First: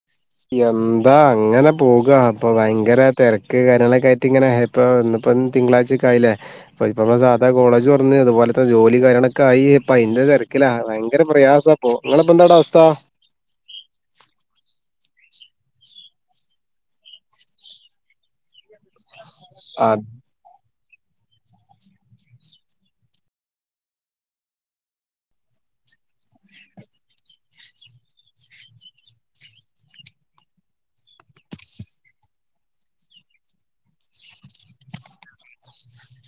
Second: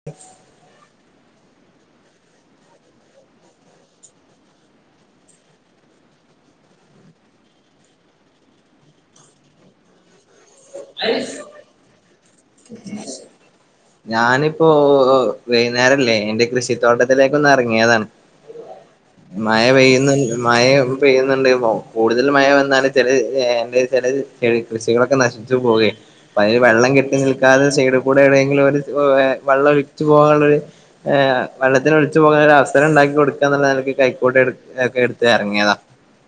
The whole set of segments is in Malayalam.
[inaudible] എന്താ അങ്ങനെ പോകാ ഇപ്പ ഭയങ്കര തെരക്ക് കാര്യങ്ങളൊക്കെ ആയിറ്റ് ഇങ്ങനെ ഇപ്പൊ ഇന്ന്പ്പൊ തിങ്കളാഴ്ച്ചക്കായിലെ ഇപ്പ ഇപ്പൊ സാധാ കോളേജ് തോർന്ന് അത്പോലെത്തെ ജോലി കാര്യങ്ങളോക്കായി ഇപ്പ അയ്ന്റെ തെര ക്കിലാ ഭയങ്കര പ്രയാസപ്പൊ ഇങ്ങള ഇപ്പ എന്താടാ അവസ്ഥ ഞാനിപ്പോ വൈന്നേരംല്ലേ എന്റെ കൃഷിത്തോട്ടത്തിലേക്ക് ഒന്ന് എറങ്ങിയതാണ് മഴ പെയ്യുന്ന്ണ്ട് മഴ പെയ്യ്ന്ന്ണ്ട്ന്നൊ കൂട്തല് മഴ വന്നാല് ചെല ഏ ചെല കൃഷികളൊക്കെ നശി ച്ച് പോകെ പ്പ അയ്ല് വെള്ളം കെട്ടി നിക്കാതെ സൈഡി കൂടെ ഇടെങ്കിലൊരു വെള്ളം ഒഴിച്ച് പോവാള്ളെര് ഏഹ് വെള്ളത്തില് ഒളിച്ച് പോക്ന്ന ഒര് അവസരം ഇണ്ടാക്കി കൊട്ക്കാന്ന്ള്ള നെലക്ക് കൈക്കോട്ട് എട്ക്കും ഇതക്കെ ഇട്ത്ത് എറങ്ങിയതാ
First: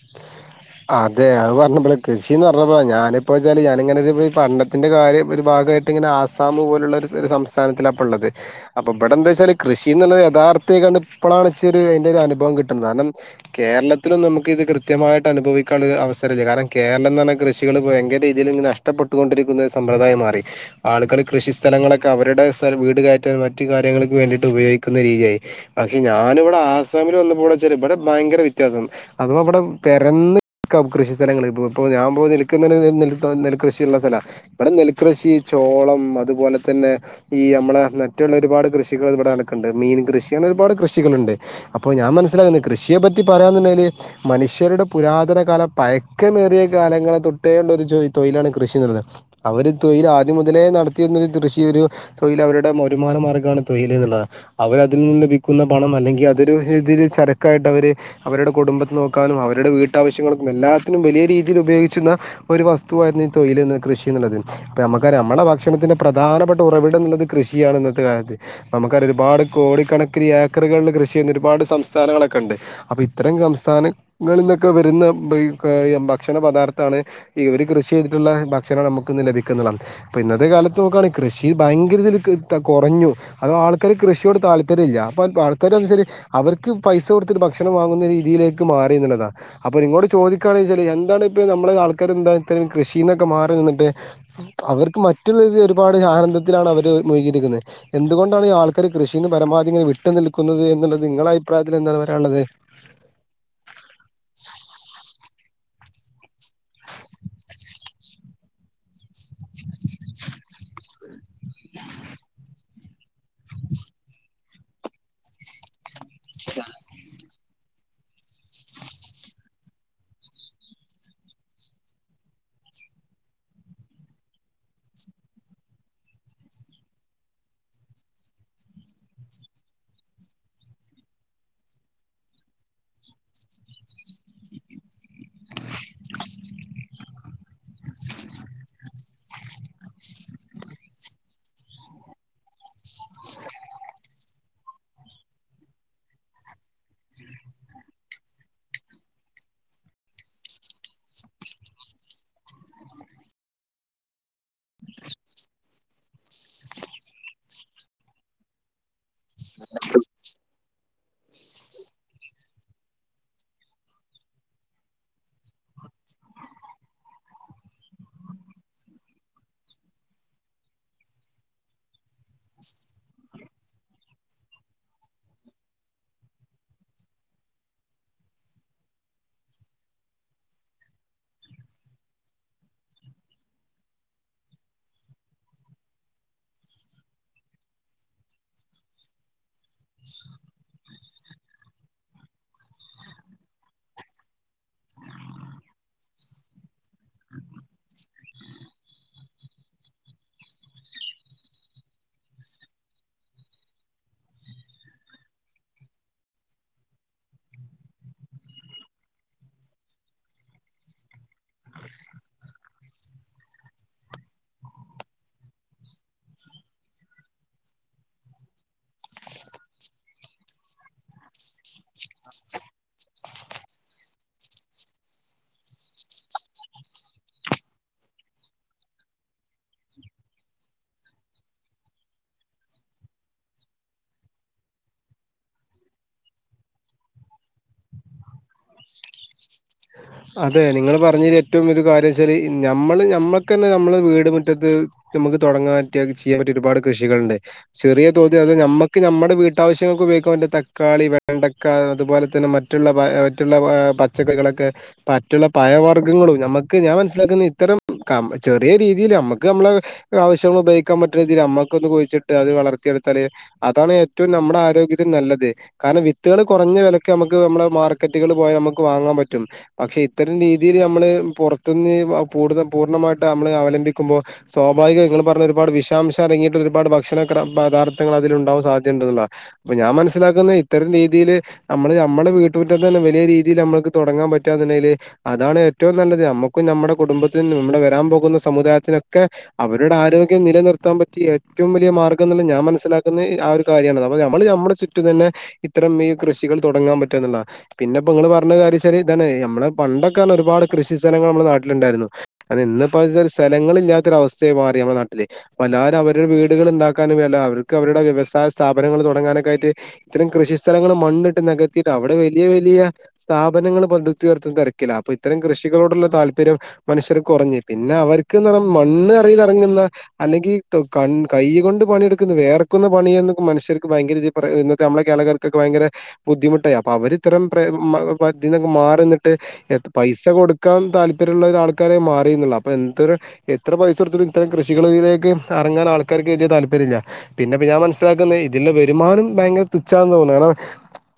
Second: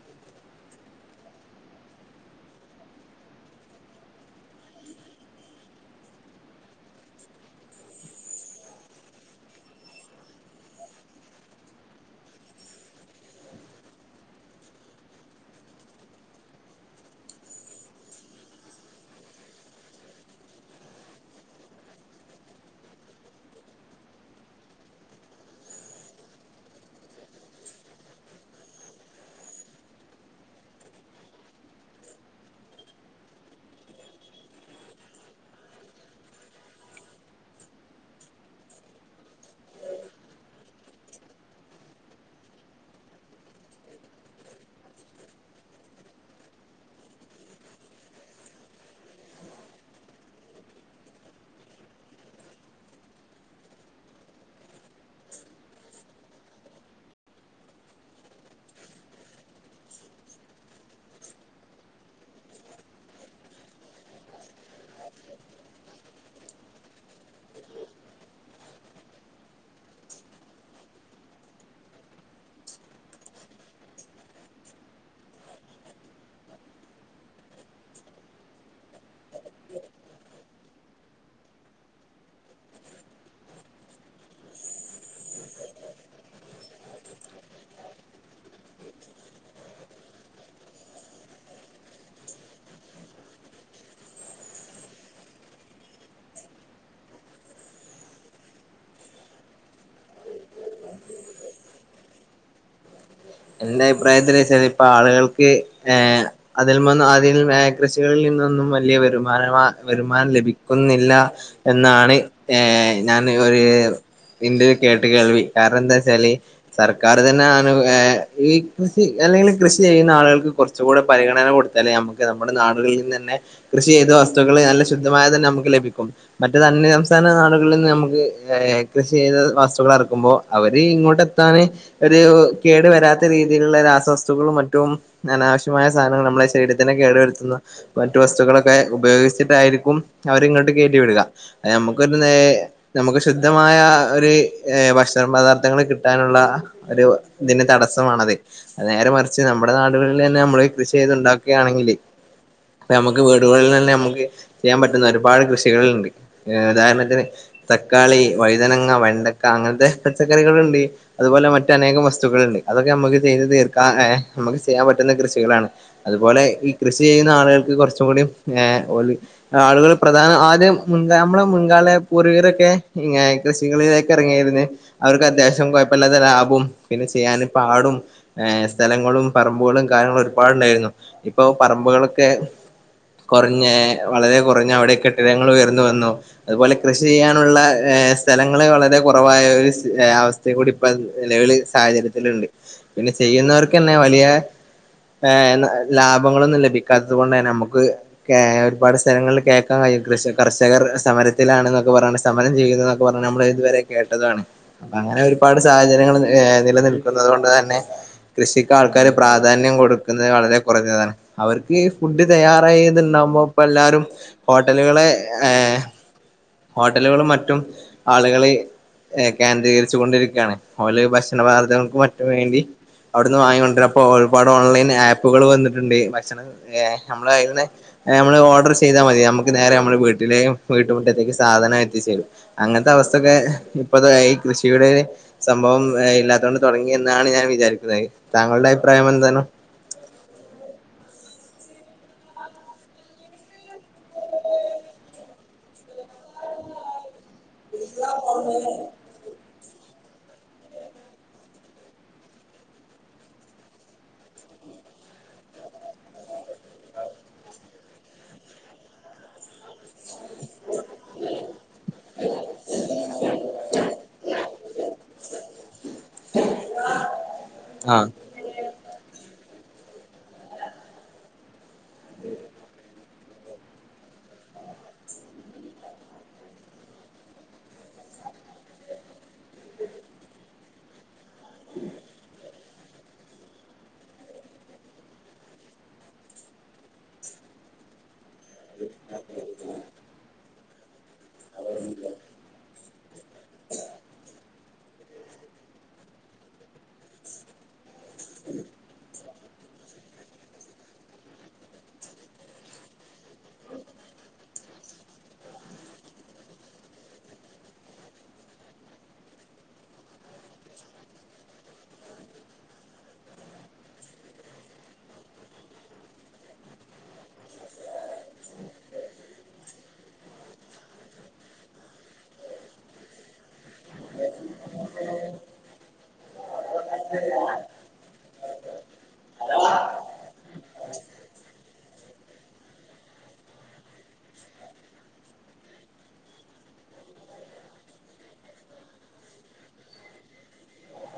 [inaudible] അതെ അഹ് പറഞ്ഞപ്പളാ കൃഷിന്ന് പറഞ്ഞപ്പളാ ഞാന്പ്പോ വെച്ചാല് ഞാനിങ്ങനെ ഒരു ഈ പണ്ടത്തിന്റെ കാര്യ ഒരു ഭാഗായി യിട്ട് ഇങ്ങനെ ആസാം പോല്ള്ള ഒര് സംസ്ഥാനത്തിലാപ്പ ഇള്ളത് അപ്പ ഇബടെ എന്താ വെച്ചാല് കൃഷിന്ന്ള്ളത് യഥാർത്ഥയ്ക്കാണ് ഇപ്പളാണ് ഇച്ചോരു അയ്ന്റെ ഒരു അന്ഭവം കിട്ട്ന്നത് കാര്ണം കേരളത്തിലൊന്നും നമ്മക്ക് ഇത് കൃ കൃത്യമായിട്ട് അനുഭവിക്കാള്ള ഒരു അവസരല്ല കാര്ണം കേര്ളംന്ന്ർഞ്ഞ കൃഷികള് ഭയങ്കര രീതില് നഷ്ട്ടപ്പെ ട്ട് കൊണ്ടിരിക്കുന്ന ഒരു സമ്പ്രദായം മാറി ആളുകള് കൃഷി സ്ഥലങ്ങളൊക്കെ അവര്ടെ സ് വീട് കയറ്റാൻ മറ്റ് കാര്യങ്ങൾക്ക് വേണ്ടിട്ട് ഉപയോയ്ക്ക്ന്ന രീതിയായി പക്ഷെ ഞാന് വടെ ആസാമില് വന്നപ്പൊ ഇവടെച്ച ഇബടെ ഭയങ്കര വ്യത്യാസം അപ്പോ ഇബടെ പെരന്ന് ക്ക കൃഷി സ്ഥലങ്ങള് ഇപ്പോ ഇപ്പോ ഞാൻ പോലും നിൽക്കുന്നത് നെൽ കൃഷിയ്ള്ള സ്ഥലാ ഇബടെ നെൽകൃഷി ചോളം അത്പോലെ തന്നെ ഈ അമ്മളെ നട്ട്ള്ള ഒര്പാട് കൃഷികള് ഇബടെ നടക്ക്ണ്ട് മീൻ കൃഷി അങ്ങനെ ഒരുപാട് കൃഷികള്ണ്ട് അപ്പൊ ഞാൻ മനസ്സിലാവ്ന്ന് കൃഷിയെ പറ്റി പറയാന്ന്ണ്ടെല് മനു ഷ്യരുടെ പുരാതന കാലം പയക്കമേറിയ കാലങ്ങളെ തൊട്ടേ ഇള്ളോരു തൊയ്ലാണ് കൃഷിന്ന്ള്ളത് അവര് തൊയ്ല് ആദ്യം മുതലേ നടത്തി വെര്ന്നൊരു കൃഷി ഒരു തൊയ്ല് അവര്ടെ വര്മാന മാർഗ്ഗമാണ് തൊയ്ല് ന്ന്ള്ളത് അവരതിൽ നിന്ന് ലഭിക്കുന്ന പണം അല്ലെങ്കി അതൊരു പക്ഷേ ഇതില് ചെരക്കായിട്ട് അവര് അവരുടെ കുടുംബത്തെ നോക്കാനും അവരുടെ വീട്ടാവശ്യങ്ങൾക്കും എല്ലാത്തിനും വലിയ രീതിയില് ഉപയോഗിച്ച്ന്ന ഒരു വസ്തുവായിര്ന്നു ഈ തൊയ്ല് കൃഷി ന്ന്ള്ളത് ഇപ്പ നമ്മക്കറിയാ നമ്മടെ ഭക്ഷണത്തിന്റെ പ്രധാനപ്പെട്ട ഉറവിടംന്ന്ള്ളത് കൃഷിയാണ് ഇന്നത്തെ കാലത്ത് നമ്മക്കറിയാ ഒര്പാട് കോടിക്കണക്കിന് ഏക്കറകളിൽ കൃഷി ചിയ്യ്ന്ന ഒര്പാട് സംസ്ഥാനങ്ങളൊക്കെ ഇണ്ട് അപ്പ ഇത്തറിം സംസ്ഥാനങ്ങളിൽ ഇന്നക്കെ വര്ന്ന ഭക്ഷണ പദാർത്ഥാണ് ഇവര് കൃഷി ചെയ്തിട്ട്ള്ളെ ഭക്ഷണം നമ്മക്ക് ഇന്ന് ലഭിക്ക്ന്നതാണ് ഇപ്പ ഇന്നത്തെ കാലത്ത് നോക്കാണി കൃഷി ഭയങ്കര ഇതില് കൊറഞ്ഞു അതവാ ആൾക്കാര് കൃഷിയോട് താല്പര്യല്ല അപ്പ ആൾക്കാര് അൻസരി അവർക്ക് പൈസ കൊട്ത്തിട്ട് ഭക്ഷണം വാങ്ങുന്ന രീതിയിലേക്ക് മാറിന്ന്ള്ള താ അപ്പ നിങ്ങളോട് ചോദിക്കാണെച്ചാല് എന്താണ് ഇപ്പ നമ്മള് ആൾക്കാര് എന്താ [unintelligible] കൃഷിന്നൊക്കെ മാറി നിന്നിട്ട് അവർക്ക് മറ്റ്ള്ള ഈ ഒര്പാട് ആനന്ദത്തിലാണ് അവര് മുഴ്കി ഇരിക്കുന്നെ എന്ത്‌ കൊണ്ടാണ് ഈ ആൾക്കാര് കൃഷിന്ന് പരമാധി ഇങ്ങനെ വിട്ട് നിൽക്കുന്നത് എന്നുള്ളത് നിങ്ങളെ അഭിപ്രായത്തില് എന്താണ് പറയാള്ളത് എന്റെ അഭിപ്രായത്തില് വെച്ചാല് ഇപ്പ ആള്കൾക്ക് ഏഹ് അതിൽമ്മന്ന് അതിൽ മ്മേ കൃഷികളിൽ നിന്നൊന്നും വല്യ വരു മാന വരുമാനം ലഭിക്കുന്നില്ലാ എന്നാണ് ഏഹ് ഞാന് ഒര് ഇന്റെ ഒരു കേട്ട് കേൾവി കാര്ണം എന്താ ച്ചാല് സർക്കാറ് തന്നെ ആണ് ഏഹ് ഈ കൃഷി അല്ലെങ്കില് കൃഷി ചെയ്യുന്ന ആളുകൾക്ക് കൊറച്ചും കൂടെ പരിഗണന കൊടുത്താല് നമ്മക്ക് നമ്മുടെ നാടുകളിൽ നിന്ന് തന്നെ കൃഷി ചെയ്ത വസ്തുക്കള് നല്ല ശുദ്ധമായതന്നെ നമുക്ക് ലഭിക്കും മറ്റത് അന്യ സംസ്ഥാന നാടുകളിൽ നിന്ന് നമ്മക്ക് ഏഹ് കൃഷി ചെയ്ത വസ്തുക്കൾ എറക്കുമ്പോ അവര് ഇങ്ങോട്ട് എത്താന് ഒരു കേടു വരാ ത്ത രീതിയിലുള്ള രാസവസ്തുക്കളും മറ്റും അനാവശ്യമായ സാധനങ്ങള് നമ്മളെ ശരീരത്തിനെ കേടു വരുത്തുന്ന മറ്റു വസ്തുക്കളൊക്കെ ഉപയോഗിച്ചിട്ടായിരിക്കും അവരിങ്ങട്ട് കേറ്റി വിടുക അത് നമ്മുക്കൊരു നേ നമുക്ക് ശുദ്ധമായ ഒരു ഭക്ഷണ പദാർത്ഥങ്ങള് കിട്ടാനുള്ള ഒരു ഇതിനെ തട സമാണത് അത് നേരെ മറിച്ച് നമ്മുടെ നാടുകളിലന്നെ നമ്മള് കൃഷി ചെയ്ത്ണ്ടാക്കുകയാണെങ്കില് ഇ പ്പ നമുക്ക് വീടുകളിൽ തന്നെ നമ്മക്ക് ചെയ്യാൻ പറ്റുന്ന ഒരുപാട് കൃഷികള്ണ്ട് ഏഹ് ഉദാഹരണത്തിന് തക്കാളി വഴുതനങ്ങ വെണ്ട ക്ക അങ്ങനത്തെ പച്ചക്കറികളുണ്ട് അതുപോലെ മറ്റ് അനേകം വസ്തുക്കള്ണ്ട് അതൊക്കെ നമുക്ക് ചെയ്ത് തീർക്കാൻ ഏഹ് നമുക്ക് ചെയ്യാൻ പറ്റുന്ന കൃഷികളാണ് അതുപോലെ ഈ കൃഷി ചെയ്യുന്ന ആളുകൾക്ക് കൊറച്ചും കൂടി ഏഹ് ഓല് ആളുകള് പ്രധാന ആദ്യം മുൻഗാ നമ്മളെ മുൻകാല പൂർവികരൊക്കെ ഇങ്ങനെ കൃഷികളിലേക്ക് എറങ്ങിയിരുന്നു അവർക്ക് അത്യാവശ്യം കൊഴപ്പല്ലാത്ത ലാഭവും പിന്നെ ചെയ്യാന് പാടും ഏഹ് സ്ഥലങ്ങളും പറമ്പുകളും കാര്യങ്ങളും ഒരുപാടുണ്ടായിരുന്നു ഇപ്പൊ പറമ്പുകളൊക്കെ കൊറഞ്ഞ് വളരെ കൊറഞ്ഞ് അവിടെ കെട്ടിടങ്ങൾ ഉയർന്ന് വന്നു അതു പോലെ കൃഷി ചെയ്യാനുള്ള ഏഹ് സ്ഥലങ്ങള് വളരെ കൊറവായ ഒരു സ് അവസ് സ്ഥ കൂടി ഇപ്പ നിലവില് സാഹചര്യത്തിലുണ്ട് പിന്നെ ചെയ്യുന്നവർക്ക് തന്നെ വലിയ ഏഹ് ലാഭങ്ങളൊന്നും ലഭിക്കാത്തത് കൊണ്ട് തന്നെ നമ്മക്ക് കേ ഒരുപാട് സ്ഥലങ്ങളിൽ കേക്കാൻ കഴിയും കൃഷി കർഷകർ സമരത്തിലാണ്ന്നൊക്കെ പറഞ്ഞോണ്ട് സമരം ചെയ്യുന്ന് എന്നൊക്കെ പറഞ്ഞ് നമ്മള് ഇതുവരെ കേട്ടതാണ് അപ്പ അങ്ങന ഒരുപാട് സാഹചര്യങ്ങൾ നി ഏഹ് നിലനിൽ ക്കുന്നത് കൊണ്ട് തന്നെ കൃഷിക്ക് ആൾക്കാര് പ്രാധാന്യം കൊടുക്കുന്നത് വളരെ കുറഞ്ഞതാണ് അവർക്ക് ഈ ഫുഡ് തയ്യാറായത്ണ്ടാവുമ്പോ ഇപ്പ എല്ലാരും ഹോട്ടലുകളെ ഏഹ് ഹോട്ടലുകളും മറ്റും ആളുകള് ഏഹ് കേന്ദ്രീകരിച്ചു കൊണ്ടിരിക്കുകയാണ് ഓല് ഭക്ഷണ പദാർതഥങ്ങൾക്ക് മറ്റും വേണ്ടി അവിടെന്ന് വാങ്ങിക്കൊണ്ട് വരാ അപ്പോ ഒരുപാട് ഓൺലൈൻ ആപ്പുകള് വന്നിട്ടുണ്ട് ഭക്ഷണം ഏഹ് നമ്മള് അതിന്ന് ഏഹ് നമ്മള് ഓർഡർ ചെയ്താൽ മതി നമ്മുക്ക് നേരെ നമ്മള് വീട്ടിലേയും വീട്ട് മുറ്റത്തേക്ക് സാധനം എത്തിച്ച് തരും അങ്ങനത്തെ അവസ്ഥൊക്കെ ഇപ്പത്തെ ഈ കൃഷിയുടെ സംഭവം ഇല്ലാത്തൊണ്ട് തൊടങ്ങി എന്നാണ് ഞാൻ വിചാരിക്കുന്നത് താങ്കളുടെ അഭിപ്രായം എന്താണ് അതെ നിങ്ങള് പറഞ്ഞേല് ഏറ്റവും ഒരു കാര്യം വെച്ചാല് നമ്മള് നമ്മക്കന്നേ നമ്മളെ വീട് മുറ്റത്ത് നമ്മക്ക് തൊടങ്ങാൻ പറ്റിയ ചെയ്യാൻ പറ്റിയ ഒരുപാട് കൃഷികളുണ്ട് ചെറിയ തോതിൽ അത് നമ്മക്ക് നമ്മടെ വീ ട്ടാവശ്യങ്ങൾക്ക് ഉപയോഗിക്കാൻ പറ്റിയ തക്കാളി വെണ്ടക്ക അതുപോലെ തന്നെ മറ്റുള്ള മറ്റുള്ള ഏഹ് പച്ചക്കറികളൊക്കെ മറ്റുള്ള പഴ വർഗങ്ങളും നമ്മക്ക് ഞാൻ മനസ്സിലാക്കുന്ന ഇത്തരം ക ചെറിയ രീതീല് നമ്മക്ക് നമ്മളെ ആവശ്യങ്ങൾ ഉപയോഗിക്കാൻ പറ്റണ രീതില് നമ്മക്കൊന്ന് പോയി ചിട്ടയാതി വളർത്തി എടുത്താല് അതാണ് ഏറ്റവും നമ്മടാരോഗ്യത്തിന് നല്ലത് കാരണം വിത്ത്കള് കൊറഞ്ഞ വെലക്ക് അമ്മക്ക് അമ്മളെ മാർക്കറ്റുകളും പോയാ അമ്മക്ക് വാങ്ങാൻ പറ്റും പക്ഷെ ഇത്തരം രീതിയില് നമ്മള് പൊറത്ത്ന്ന് വാ പൂട്ത പൂർണമാ ട്ട അമ്മള് അവലംമ്പിക്കുമ്പോ സ്വാഭാവികാ ഇങ്ങള് പർഞ്ഞൊരുപാട് വിഷാംശം അടങ്ങിയിട്ടുള്ളൊരുപാട് ഭക്ഷണ ക്ര പദാർത്ഥങ്ങളതിലുണ്ടാവാൻ സാധ്യത ണ്ട്ന്ന്ള്ളാ അപ്പൊ ഞാൻ മൻസ്സിലാക്കുന്ന ഇത്തരം രീതിയില് അമ്മള് അമ്മളെ വീട്ട്മുറ്റത്തെന്നെ വലിയ രീതിയിലമ്മക്ക് തൊടങ്ങാൻ പ റ്റാന്ന്ണ്ടെങ്കില് അതാണ് ഏറ്റവും നല്ലത് അമ്മക്കും നമ്മടെ കുടുംബത്തിനും നമ്മടെ വരാൻ പോകുന്ന സമുദാ യത്തിനൊക്കെ അവരുടെ ആരോഗ്യം നിലനിർത്താൻ പറ്റിയ ഏറ്റവും വലിയ മാർഗ്ഗം ന്ന്ള്ളെ ഞാൻ മൻസ്സിലാ ക്ക്ന്ന് ആ ഒരു കാര്യാണ്. അപ്പൊ നമ്മള് നമ്മളെ ചുറ്റും തെന്നെ ഇത്തരം ഈ കൃഷികൾ തൊടങ്ങാൻ പറ്റും ന്ന്ള്ളാ. പിന്നെ പ്പോ ഇങ്ങള് പർഞ്ഞ കാര്യച്ചാല് ഇതാണ് നമ്മളെ പണ്ടൊക്കർഞ്ഞാ ഒരുപാട് കൃഷി സ്ഥലങ്ങള് നമ്മളെ നാട്ടില്ണ്ടായിരുന്നു. അത് ഇന്ന്പ്പൊ അതിനൊരു സ്ഥലങ്ങളില്ലാത്തൊരവസ്ഥയായി മാറി നമ്മളെ നാട്ടില് പ്പല്ലാരവരുടെ വീടുകള്ണ്ടാക്കാനും വേണ്ട അവർക്ക് അവരുടെ വ്യവസായ സ്ഥാപനങ്ങള് തൊടങ്ങാനൊക്കായിട്ട് ഇത്രീം കൃഷി സ്ഥലങ്ങള് മണ്ണ്ട്ട് നെകത്തിയിട്ട് അവടെ വലിയ വലിയ സ്ഥാപനങ്ങള് പടുത്തുയർത്തുന്ന തെരക്കില അപ്പൊ ഇത്തരം കൃഷികളോടുള്ള താല്പര്യം മനുഷ്യർക്ക് കൊറഞ്ഞ് പിന്നെ അവർക്ക്ന്നർഞ്ഞ മണ്ണ് അറിലെറങ്ങ്ന്ന അല്ലെങ്കി തൊ കൺ കൈ കൊണ്ട് പണിയെട്ക്ക്ന്ന വേർക്ക്ന്ന പണിയന്നൊക്കെ മനുഷ്യർക്ക് ഭയങ്കരത് കൊറേ ഇന്നത്തെ അമ്മളെ കേളകാർക്കൊക്കെ വയങ്കര ബുദ്ധിമുട്ടായി അപ്പൊ അവരിത്തരം പ്രേ മ പതിനെ മാറിന്ന്ട്ട് എത് പൈസ കൊടുക്കാൻ താല്പര്യള്ളൊരാൾക്കാരെ മാറീന്ന്ള്ള അപ്പൊ എന്തൊരു എത്ര പൈസൊട്ത്ത്ട്ടും ഇത്തരം കൃഷികളിലേക്ക് എറങ്ങാ ആൾക്കാക്ക് വെല്ല്യെ താല്പര്യല്ല. പിന്നെപ്പൊ ഞാൻ മൻസ്സിലാക്കുന്നത് ഇതിന്റെ വരുമാനും ഭയങ്കര തുച്ഛാന്ന് തോന്നുന്നു കാരണം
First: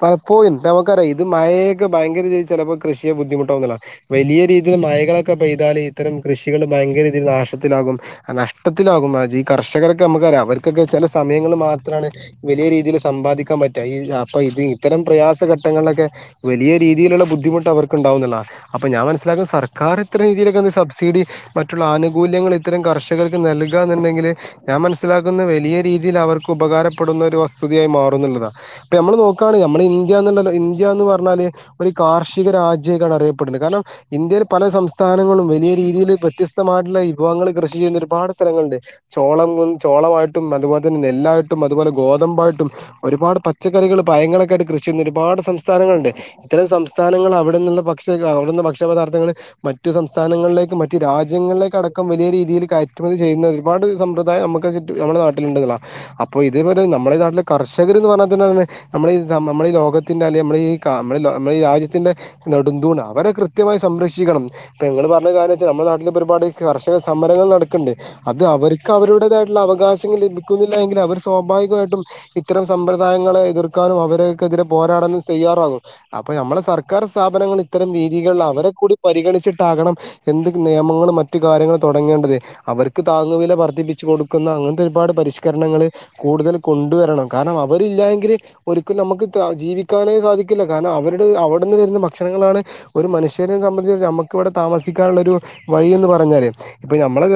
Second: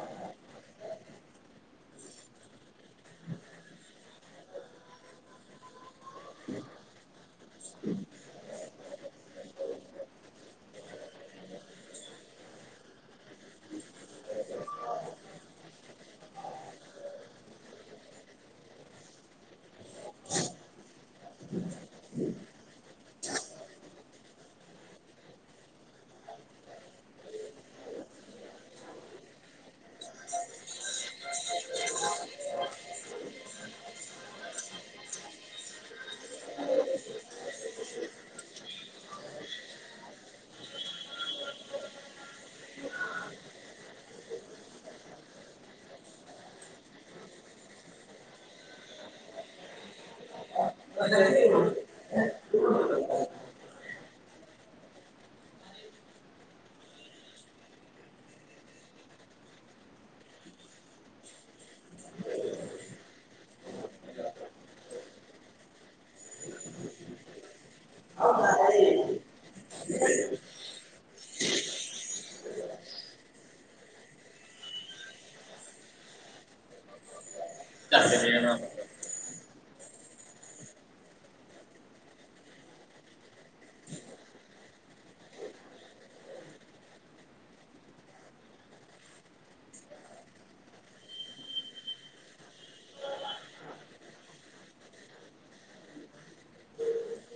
പലപ്പോഴും നമുക്കറിയാം ഇത് മഴയൊക്കെ ഭയങ്കരതി ചെലപ്പോ കൃഷിയെ ബുദ്ധിമുട്ടാവുന്ള്ള. വലിയ രീതിയിൽ മഴകളൊക്കെ പെയ്താല് ഇത്തരം കൃഷികൾ ഭയങ്കര രീതിയില് നാശത്തിലാകും. ആഹ് നഷ്ടത്തിലാകും അതായത് ഈ കർഷകരൊക്കെ നമക്കറിയാം അവർക്കൊക്കെ ചെല സമയങ്ങളിൽ മാത്രാണ് വലിയ രീതിയിൽ സമ്പാദിക്കാൻ പറ്റാ. ഈ അപ്പ ഇത് ഇത്തരം പ്രയാസഘട്ടങ്ങളിലൊക്കെ വലിയ രീതിയില്ള്ള ബുദ്ധിമുട്ട് അവർക്ക്ണ്ടാവുന്ന്ള്ളാ അപ്പൊ ഞാൻ മനസിലാക്കുന്നെ സർക്കർ ത്രേ രീതിയിലൊക്കൊന്ന് സബ്സിഡി മറ്റുള്ള ആനുകൂല്യങ്ങൾ ഇത്തരം കർഷകർക്ക് നൽക്കാന്ന്ണ്ടെങ്കില് ഞാൻ മനസ്സിലാക്കുന്ന വലിയ രീതിയിലവർക്ക് ഉപകാരപ്പെടുന്നൊരു വസ്തുതിയായി മാറുന്ന്ള്ളതാ. ഇപ്പോ നമ്മള് നോക്കാണ് നമ്മളെ ഇന്ത്യാന്ന്ള്ളത് ഇന്ത്യന്ന് പർഞ്ഞാല് ഒരു കാർഷിക രാജ്യയ്ക്കാണ് അറിയപ്പെടുന്നത് കാരണം ഇന്ത്യയില് പല സംസ്ഥാനങ്ങളും വലിയ രീതിയില് വ്യത്യസ്തമായിട്ടുള്ള വിഭവങ്ങൾ കൃഷി ചെയ്യുന്ന ഒരുപാട് സ്ഥലങ്ങള്ണ്ട്. ചോള [unintelligible] ചോളമായിട്ടും അത്പോലെ തെന്നെ നെല്ലായിട്ടും അത്പോലെ ഗോതമ്പായിട്ടും ഒരുപാട് പച്ചക്കറികൾ പയങ്ങളൊക്കായിട്ട് കൃഷി ചെയ്യുന്ന ഒരുപാട് സംസ്ഥാനങ്ങള്ണ്ട്. ഇത്തരം സംസ്ഥാനങ്ങൾ അവടെന്ന്ള്ള പക്ഷ അവ്ടുന്ന് ഭക്ഷ്യ പദാർത്ഥങ്ങള് മറ്റു സംസ്ഥാനങ്ങളിലേക്കും മ റ്റു രാജ്യങ്ങളിലേക്കട ക്കം വലിയ രീതിയില് കയറ്റുമതി ചെയ്യുന്ന ഒരുപാട് സമ്പ്രദായം അമക്ക് കിട്ട് അമ്മളെ നാട്ടിലുണ്ടെന്ന്ള്ള. അപ്പൊ ഇതേപോലെ നമ്മളെ നാട്ടിലെ കർഷകര് ന്ന് പർഞ്ഞാ തന്നെ [unintelligible] നമ്മള് [unintelligible] നമ്മള് ഈ ലോകത്തിന്റെ അല്ലെങ്കി അമ്മള് ഈ ക നമ്മ ലോ അമ്മള് ഈ രാജ്യത്തിന്റെ നെടുന്തൂണാ അവരെ കൃത്യമായി സംരക്ഷിക്കണം. ഇപ്പൊ ഇങ്ങള് പർഞ്ഞ കാര്യച്ചാ നമ്മളെ നാട്ടിലിപ്പൊരുപാട് കർഷക സമരങ്ങൾ നടക്ക്ണ്ട്. അത് അവർ ക്കവരുടേതായിട്ട്ള്ള അവകാശങ്ങൾ ലഭിക്കുന്നില്ല എങ്കിൽ അവർ സ്വാഭാവികമായിട്ടും ഇത്തരം സമ്പ്രദായങ്ങളെ എതിർക്കാനും അവരെയൊക്കെ എതിരെ പോരാടാനും തയ്യാറാകും. അപ്പൊ നമ്മളെ സർക്കാർ സ്ഥാപനങ്ങൾ ഇത്തരം രീതികൾ ആഹ് അവരെ കൂടി പരിഗണിച്ചിട്ടാകണം എന്ത് നിയമങ്ങളും മറ്റു കാര്യങ്ങൾ തൊടങ്ങേണ്ടത്. അവർക്ക് താങ്ങുവില വർദ്ധിപ്പിച്ച് കൊടുക്കുന്ന അങ്ങൻത്തൊരുപാട് പരിഷ്കരണങ്ങള് കൂടുതൽ കൊണ്ടുവരണം കാരണം അവരില്ലായെങ്കില് ഒരിക്കലും നമക്ക് ത്യാ ജീവിക്കാനേ സാധി ക്കില്ല കാരണം അവരുടെ അവ്ടെന്ന് വെരുന്ന ഭക്ഷണങ്ങളാണ് ഒരു മനുഷ്യരെ സംബന്ധിച്ച് നമുക്ക് ഇവിടെ താമസിക്കാനുള്ളരു വഴിയന്ന് പറഞ്ഞാല് ഇപ്പൊ, നമ്മളെ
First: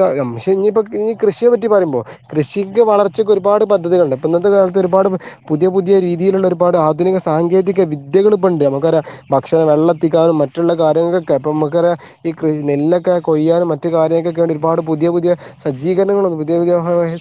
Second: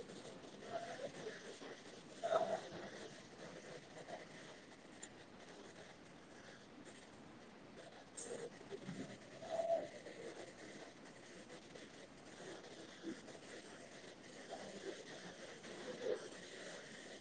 ഇനിയിപ്പോ ഇനി കൃഷിയെ പറ്റി പറയുമ്പോ കൃഷിക്ക് വളർച്ചക്ക് ഒരുപാട് പദ്ധതികളണ്ട്പ്പൊ, ഇന്നത്തെ കാലത്ത് ഒരുപാട് പുതിയ പുതിയ രീതിയിലുള്ള ഒരുപാട് ആധുനിക സാങ്കേതിക വിദ്യകൾ ഇപ്പ ഉണ്ട്. നമുക്ക് അറിയ ഭക്ഷണം, വെള്ളെത്തിക്കാനും, മറ്റുള്ള കാര്യങ്ങൾൊക്കെ ഇപ്പമ്മക്ക്റിയ ഈ, നെല്ലൊക്കെ കൊയ്യാനും മറ്റു കാര്യങ്ങളക്കൊക്കെ ഒരു പാട് പുതിയ പുതിയ സജ്ജീകരണങ്ങളും പുതിയ പുതിയ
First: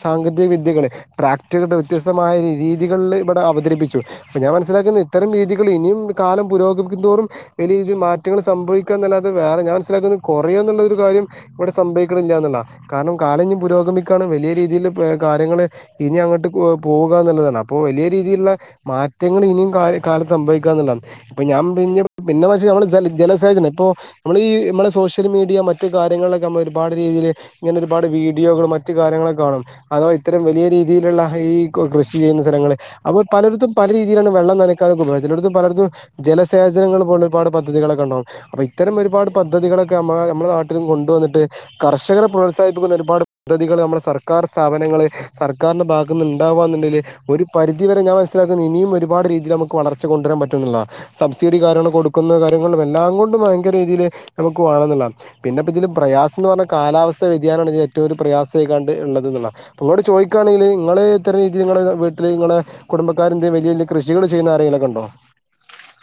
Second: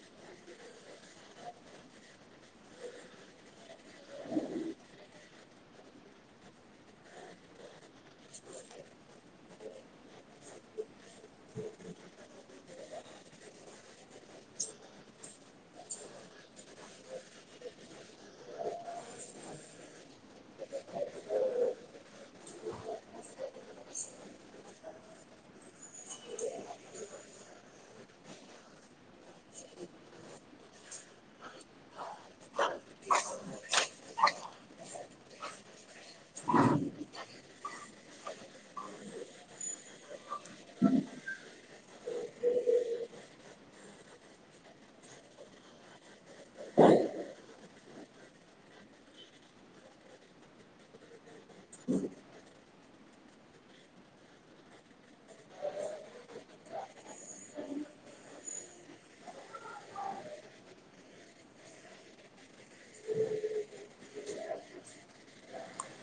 സാങ്കേതിക വിദ്യകൾ ട്രാക്ടറുകളുടെ വ്യത്യസ്തമായ രീതികളിൽ ഇവിടെ അവതരിപ്പിച്ചു. അപ്പ ഞാൻ മനസ്സിലാക്കുന്ന ഇത്തരം രീതി രീതിയിലും കാലം പുരോഗമിക്കതോറും വലിയരീതിയിൽ മാറ്റങ്ങൾ സംഭവിക്ക എന്നല്ലാതെ, വേറെ ഞാൻ മനസിലാക്കുന്നു കുറയോന്നുള്ളരു കാര്യം ഇവിടെ സംഭവിക്കണില്ല എന്നുള്ളതാണ്. കാരണം കാലംഇഞ്ഞുപുരോഗമിക്കാണ് വലിയ രീതിയിൽ കാര്യങ്ങൾ ഇനി അങ്ങോട്ട് പോകുക എന്നുള്ളതാണ്. അപ്പോവലിയ രീതിയിലുള്ള മാറ്റങ്ങൾ ഇനിയും കാലത്ത് സംഭവിക്ക എന്നുള്ളതാ. ഇപ്പൊ ഞാൻ പിന്നെ പിന്നെ വെച്ച നമ്മള് ജലസേചനം ഇപ്പൊ നമ്മള് ഈ, നമ്മളുടെ സോഷ്യൽ മീഡിയ, മറ്റു കാര്യങ്ങളിലൊക്കെ നമ്മള് ഒരുപാട് രീതിയില് ഇങ്ങനെ ഒരുപാട് വീഡിയോകൾ മറ്റു കാര്യങ്ങളൊക്കെ കാണും. അതോ, ഇത്തരം വലിയ രീതിയിലുള്ള ഈ കൃഷി ചെയ്യുന്ന സ്ഥലങ്ങള് അപ്പൊ പലടത്തും പല രീയിലാണ് വെള്ളം നനക്കാനൊക്കെ ഉപയോഗിക്കുന്ന ഇതിടത്തും പലടത്തും ജലസേചനങ്ങൾ, പോലെ ഒരുപാട് പദ്ധതികൊക്കെ ഉണ്ടാവും. അപ്പൊ ഈ ഇത്തരം ഒരുപാട് പദ്ധതികളൊക്കെ നമ്മ നമ്മുടെ നാട്ടിലും കൊണ്ടുവന്നിട്ട് കർഷകരെ പ്രോത്സാഹിപ്പിക്കുന്ന ഒരുപാട് പദ്ധതികള് നമ്മുടെ സർക്കാർ സ്ഥാപനങ്ങള് സർക്കാരിന്റെ ഭാഗത്ത് നിന്ന് ഉണ്ടകുവാണെങ്കിൽ, ഒരു പരിധി വരെ ഞാൻ മനുസിലാക്കുന്നു ഇനിയും ഒരുപാട് രീതിൽ നമുക്ക് വളർച്ച വളർച്ച കൊണ്ടുവരാൻ പറ്റുന്നുള്ളതാണ്. സബ്സിഡി കാരൃങ്ങൾ കൊടുക്കുന്ന കാര്യങ്ങൾ കൊണ്ട് വ്യക്ത എല്ലാം കൊണ്ടും ഭയങ്കര രീതിൽ നമുക്ക് വേണം എന്നുള്ളാതാണ്. പിന്നെപ്പൊ ഇതില് പ്രയാസം എന്ന് പറഞ്ഞാ കാലാവസ്ഥ വ്യതിയാനാണ്, ഇത് ഏറ്റവും ഒരു പ്രയാസം കണ്ട് ഉള്ളത് എന്നുള്ളതാണ്. അപ്പൊ ചോദിക്കുകയാണെങ്കില്, ഇങ്ങള് എത്ര രീതിയില് നിങ്ങള വീട്ടില് ഇങ്ങളെ കുടുംബക്കാര്, വലിയ വലിയ കൃഷികൾ ചെയ്യുന്ന ആരെങ്കിലുംമൊക്കെ ഉണ്ടോ?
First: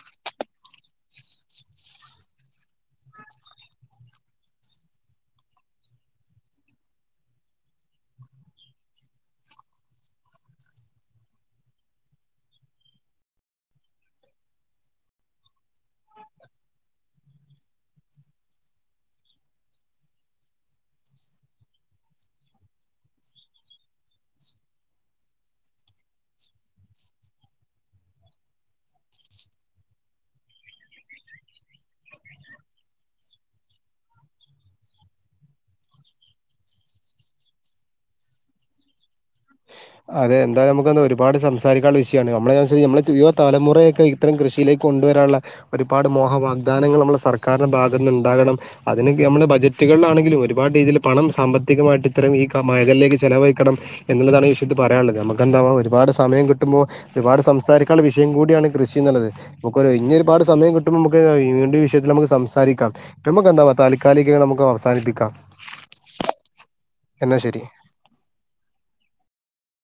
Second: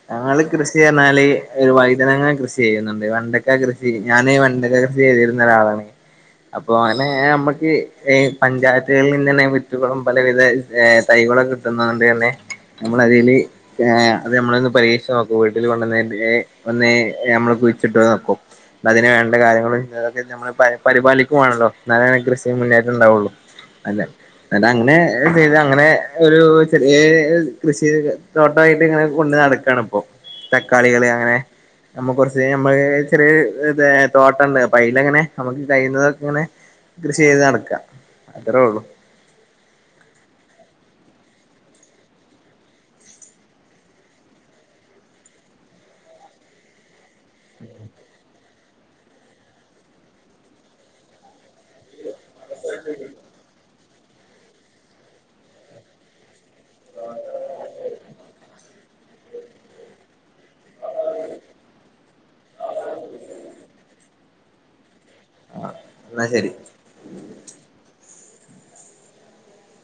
ഞങ്ങള് കൃഷി പറഞ്ഞാല് ഒരു വഴുതനങ്ങ, കൃഷി ചെയ്യുന്നുണ്ട്. വെണ്ടയ്ക്ക കൃഷി ഞാൻ വെണ്ടക്ക കൃഷി ചെയ്തിരുന്ന ഒരാളാണ്. അപ്പൊ അങ്ങനെ ഞമ്മക്ക് ഈ പഞ്ചായത്തുകളിൽ നിന്ന് തന്നെ വിത്തുകളും, പലവിധ തൈകളും കിട്ടുന്ന കൊണ്ട് തന്നെ നമ്മൾതിൽ അത് നമ്മള പരീക്ഷീച്ച് നോക്കും, വീട്ടില് വന്ന് നമ്മള് കുയിച്ചിട്ട് നോക്കും. അതിന് വേണ്ട കാര്യങ്ങളും അതൊക്കെ നമ്മൾ പരിപാലിക്കുവാണല്ലോ, എന്നാലെ കൃഷി മുന്നേട്ട് ഉണ്ടാവുള്ളു. അതെ [unintelligible] അ, അങ്ങനെ ചെയ്ത് അങ്ങനെ ഒരു ചെറിയ കൃഷി തോട്ടമായിട്ട് ഇങ്ങനെ കൊണ്ട് നടക്കും കൊണ്ട് നടക്ക ഇപ്പോ, തക്കാളികള് അങ്ങനെ നമ്മുക്ക് കുറച്ച് നമ്മൾ ചെറിയ ഇ തോട്ടംഉണ്ട്. അപ്പംഅതില് അങ്ങനെ നമ്മുക്ക് കഴിയുന്നതൊക്കെ ഇങ്ങനെ കൃഷി ചെയ്ത് നടക്ക. അത്രേ ഉള്ളു. അതെ, എന്തായും നമുക്ക് ഒരുപാട് സംസാരിക്കുള്ള വിഷയമാണ്. നമ്മളനുസരിച്ച് നമ്മളെ യുവ തലമുറയൊക്കെ ഇത്തരം കൃഷിയിലേക്ക് കൊണ്ടുവരാനുള്ള ഒരുപാട് മോഹ വാഗ്ദാനങ്ങൾ നമ്മുടെ സർക്കാരിന്റെ ഭാഗത്ത്നിന്ന് ഉണ്ടാകണം. അതിന് നമ്മള് ബജറ്റുകളിലാണെങ്കിലും, ഒരുപാട് രീതിയിൽ പണം സാമ്പത്തികമായിട്ട് ഇത്തരം ഈ മേഖലയിലേക്ക് ചെലവഴിക്കണം. എന്നുള്ളതാണ് വിഷയം. പറയാനുള്ളത്. നമുക്ക്എന്തുവാ ഒരുപാട് സമയം കിട്ടുമ്പോ ഒരുപാട് സംസാരിക്കാനുള്ള വിഷയം കൂടിയാണ് കൃഷി എന്നുള്ളത്. നമുക്ക് ഒഴിഞ്ഞ ഇനി ഒരുപാട് സമയം കിട്ടുമ്പോ നമുക്ക് വീണ്ടും ഈ വിഷയത്തിൽ നമുക്ക് സംസാരിക്കാം. നമുക്ക് എന്താവാ താൽക്കാലികമായി നമുക്ക് അവസാനിപ്പിക്കാം. എന്നാ ശരി. എന്നാ ശരി